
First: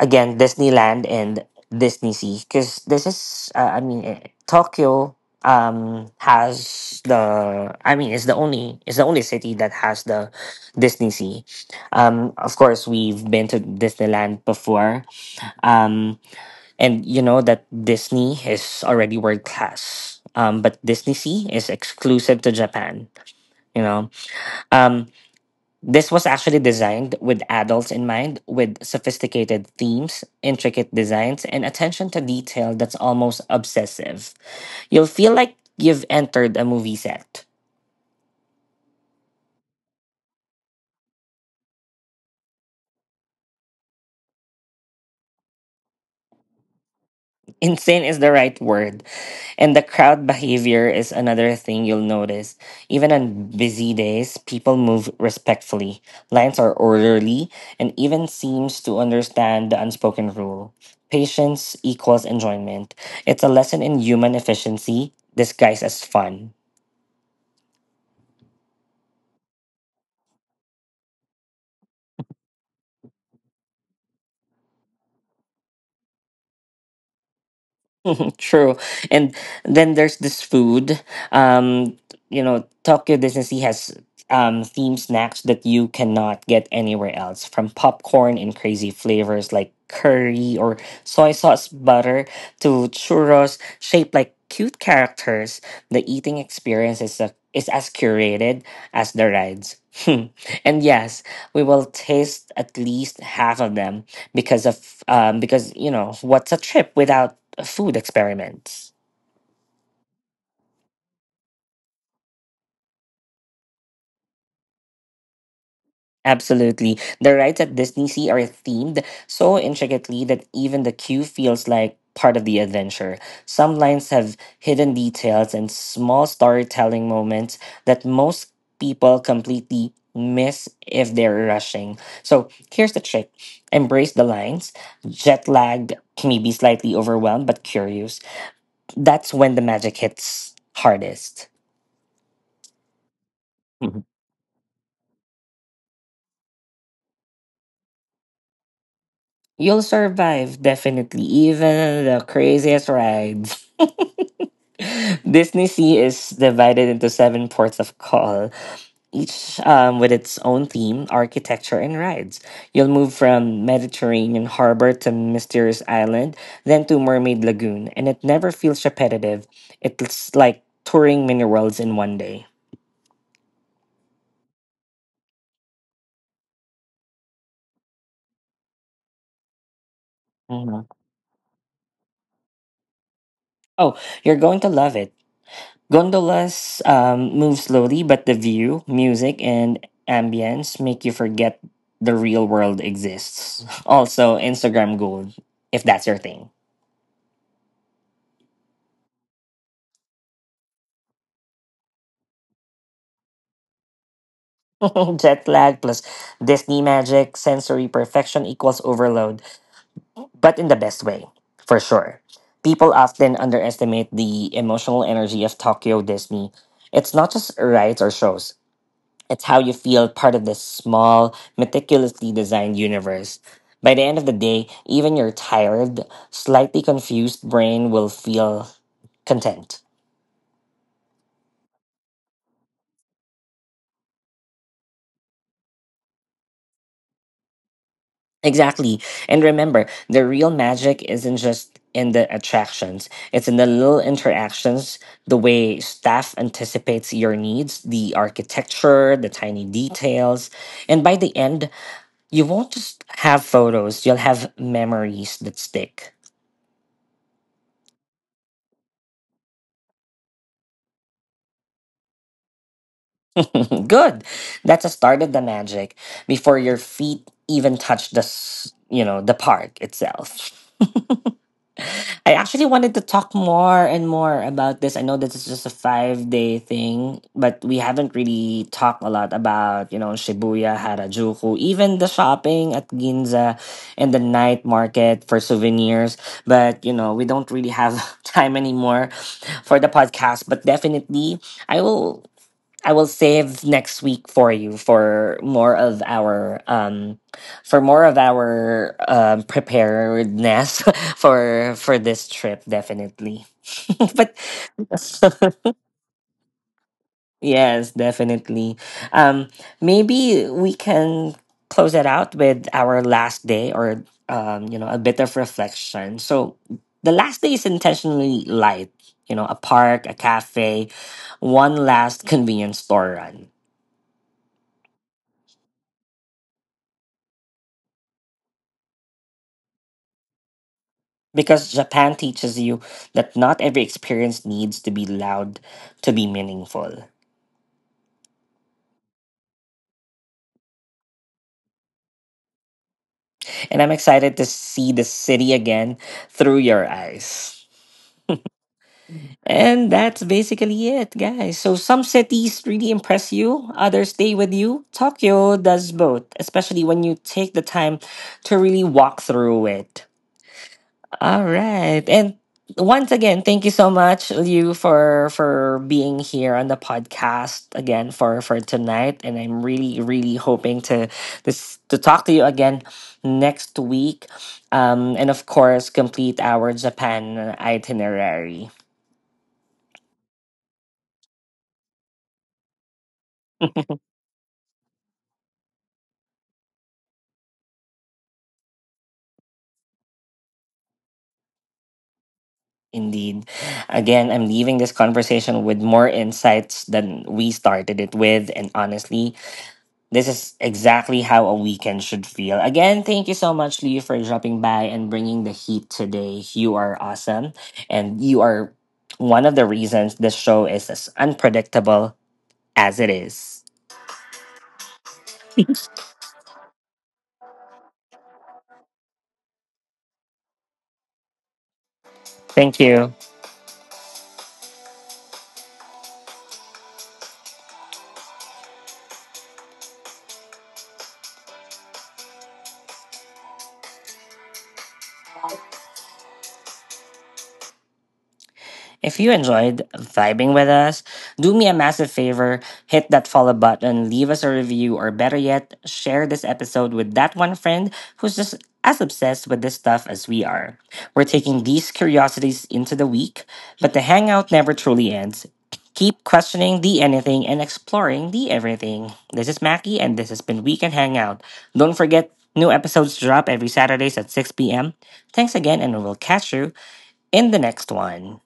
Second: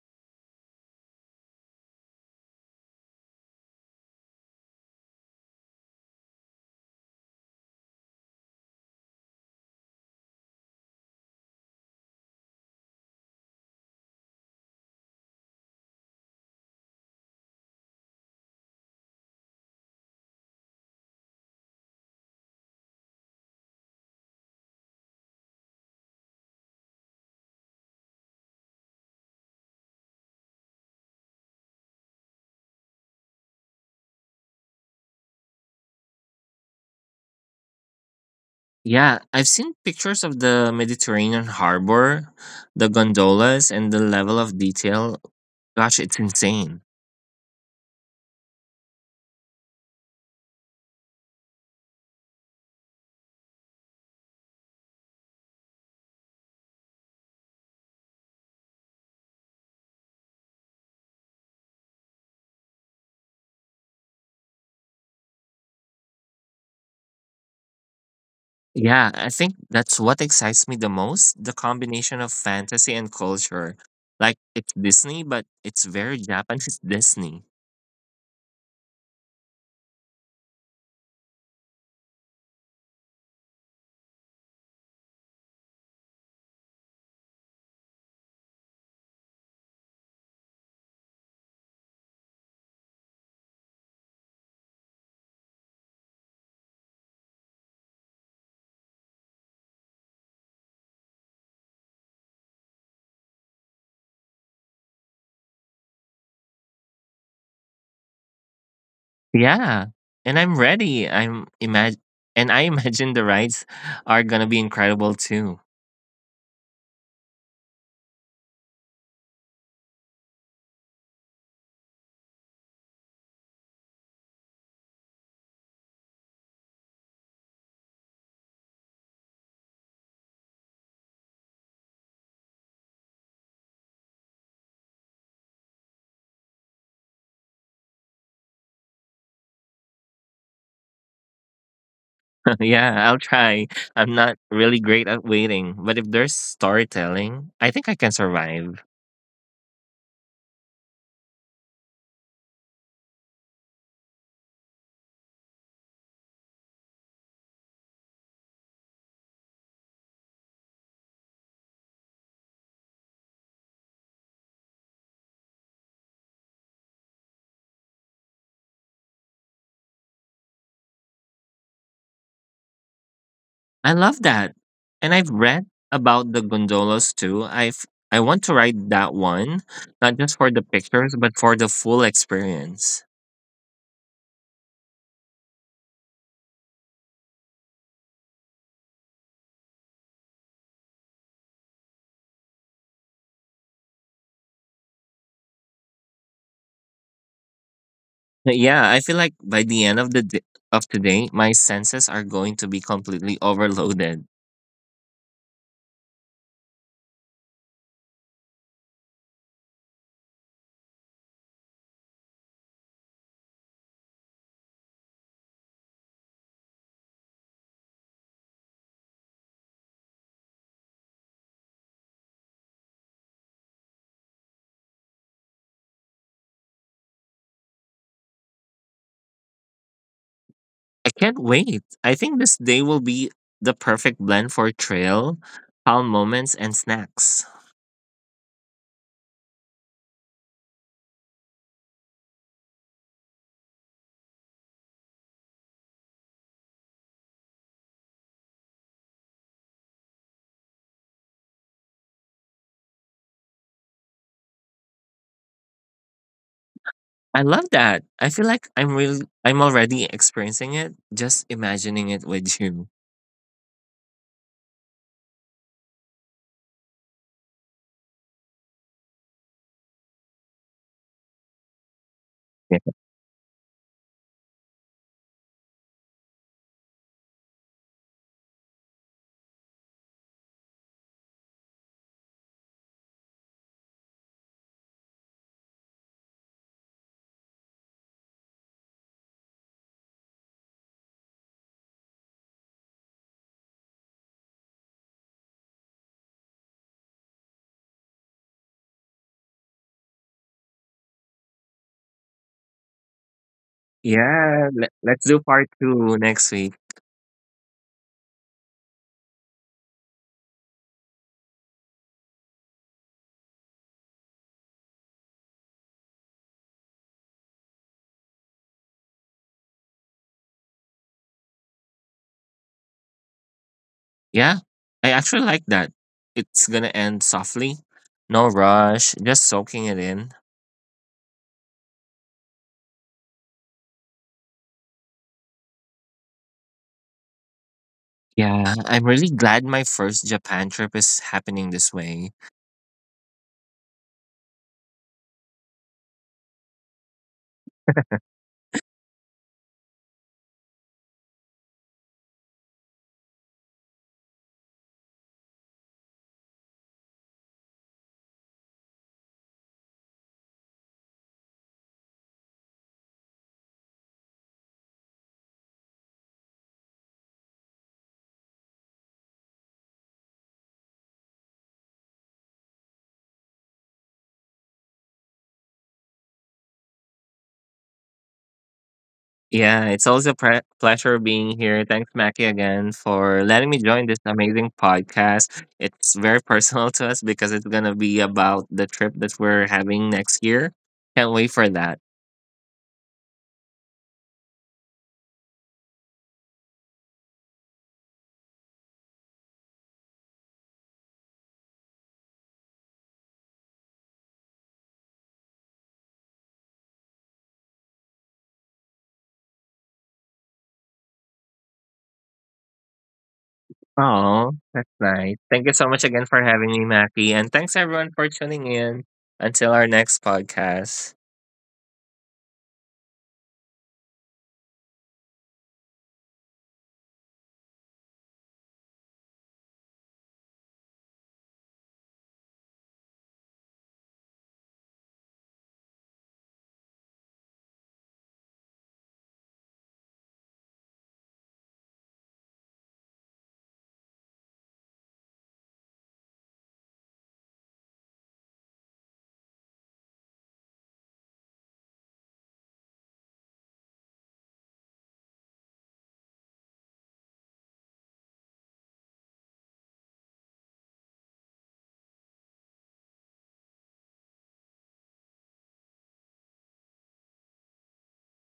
Speaker 1: Again, Disneyland and Disney Sea, because this is I mean, Tokyo has the, I mean, it's the only, it's the only city that has the Disney Sea. Of course, we've been to Disneyland before. um and you know that Disney is already world class. But Disney Sea is exclusive to Japan. you know um this was actually designed with adults in mind, with sophisticated themes, intricate designs, and attention to detail that's almost obsessive. You'll feel like you've entered a movie set.
Speaker 2: Yeah, I've seen pictures of the Mediterranean harbor, the gondolas, and the level of detail. Gosh, it's insane.
Speaker 1: Insane is the right word. And the crowd behavior is another thing you'll notice. Even on busy days, people move respectfully. Lines are orderly and even seems to understand the unspoken rule. Patience equals enjoyment. It's a lesson in human efficiency disguised as fun.
Speaker 2: Yeah, I think that's what excites me the most, the combination of fantasy and culture. Like, it's Disney, but it's very Japanese Disney.
Speaker 1: True. And then there's this food. Um, you know, Tokyo Disney Sea has theme snacks that you cannot get anywhere else, from popcorn in crazy flavors like curry or soy sauce butter to churros shaped like cute characters. The eating experience is as curated as the rides. And yes, we will taste at least half of them, because what's a trip without food experiments.
Speaker 2: Yeah, and I'm ready. I imagine the rides are gonna be incredible too.
Speaker 1: Absolutely. The rides at Disney Sea are themed so intricately that even the queue feels like part of the adventure. Some lines have hidden details and small storytelling moments that most people completely miss if they're rushing. So here's the trick: embrace the lines. Jet lagged, maybe slightly overwhelmed, but curious. That's when the magic hits hardest.
Speaker 2: Yeah, I'll try. I'm not really great at waiting, but if there's storytelling, I think I can survive.
Speaker 1: You'll survive, definitely, even the craziest rides. Disney Sea is divided into seven ports of call, each with its own theme, architecture, and rides. You'll move from Mediterranean harbor to mysterious island, then to Mermaid Lagoon, and it never feels repetitive. It's like touring mini worlds in one day.
Speaker 2: I love that. And I've read about the gondolas too. I want to ride that one, not just for the
Speaker 1: Mhm.
Speaker 2: pictures, but for the full experience.
Speaker 1: Oh, you're going to love it. Gondolas move slowly, but the view, music, and ambience make you forget the real world exists. Also, Instagram gold, if that's your thing.
Speaker 2: But yeah, I feel like by the end of the d of today, my senses are going to be completely overloaded.
Speaker 1: Jet lag plus Disney magic, sensory perfection equals overload, but in the best way, for sure. People often underestimate the emotional energy of Tokyo Disney. It's not just rides or shows, it's how you feel part of this small, meticulously designed universe. By the end of the day, even your tired, slightly confused brain will feel content.
Speaker 2: I can't wait. I think this day will be the perfect blend for trail, calm moments, and snacks.
Speaker 1: Exactly. And remember, the real magic isn't just in the attractions, it's in the little interactions, the way staff anticipates your needs, the architecture, the tiny details. And by the end, you won't just have photos, you'll have memories that stick.
Speaker 2: I love that. I feel like I'm already experiencing it, just imagining it with you.
Speaker 1: Good. That's a start of the magic before your feet even touch the, s- you know, the park itself. I actually
Speaker 2: Yeah.
Speaker 1: wanted to talk more and more about this. I know this is just a 5 day thing, but we haven't really talked a lot about, you know, Shibuya, Harajuku, even the shopping at Ginza and the night market for souvenirs. But, you know, we don't really have time anymore for the podcast. But definitely, I will. I will save next week for you for more of our preparedness for this trip, definitely. but
Speaker 2: Yeah, let's do part 2 next week.
Speaker 1: yes, definitely. Um Maybe we can close it out with our last day, or a bit of reflection. So the last day is intentionally light, you know, a park, a cafe, one last convenience store run.
Speaker 2: Yeah. I actually like that. It's going to end softly. No rush, just soaking it in.
Speaker 1: Because Japan teaches you that not every experience needs to be loud to be meaningful.
Speaker 2: Yeah, I'm really glad my first Japan trip is happening this way.
Speaker 1: And I'm excited to see the city again through your eyes. And that's basically it, guys. So some cities really impress you, others stay with you. Tokyo does both, especially when you take the time to really walk through it. All right. And once again, thank you so much, Liu, for being here on the podcast again for tonight. And I'm really, really hoping to talk to you again next week. And of course, complete our Japan itinerary.
Speaker 2: Yeah, it's always a pleasure being here. Thanks, Mackie, again for letting me join this amazing podcast. It's very personal to us because it's going to be about the trip that we're having next year. Can't wait for that.
Speaker 1: Indeed. Again, I'm leaving this conversation with more insights than we started it with. And honestly, this is exactly how a weekend should feel. Again, thank you so much, Lee, for dropping by and bringing the heat today. You are awesome. And you are one of the reasons this show is as unpredictable as it is.
Speaker 2: Oh, that's nice. Thank you so much again for having me, Mackie. And thanks, everyone, for tuning in. Until our next podcast.
Speaker 1: Thank you. If you enjoyed vibing with us, do me a massive favor: hit that follow button, leave us a review, or better yet, share this episode with that one friend who's just as obsessed with this stuff as we are. We're taking these curiosities into the week, but the hangout never truly ends. Keep questioning the anything and exploring the everything. This is Mackie, and this has been Weekend Hangout. Don't forget, new episodes drop every Saturdays at 6 p.m. Thanks again, and we'll catch you in the next one.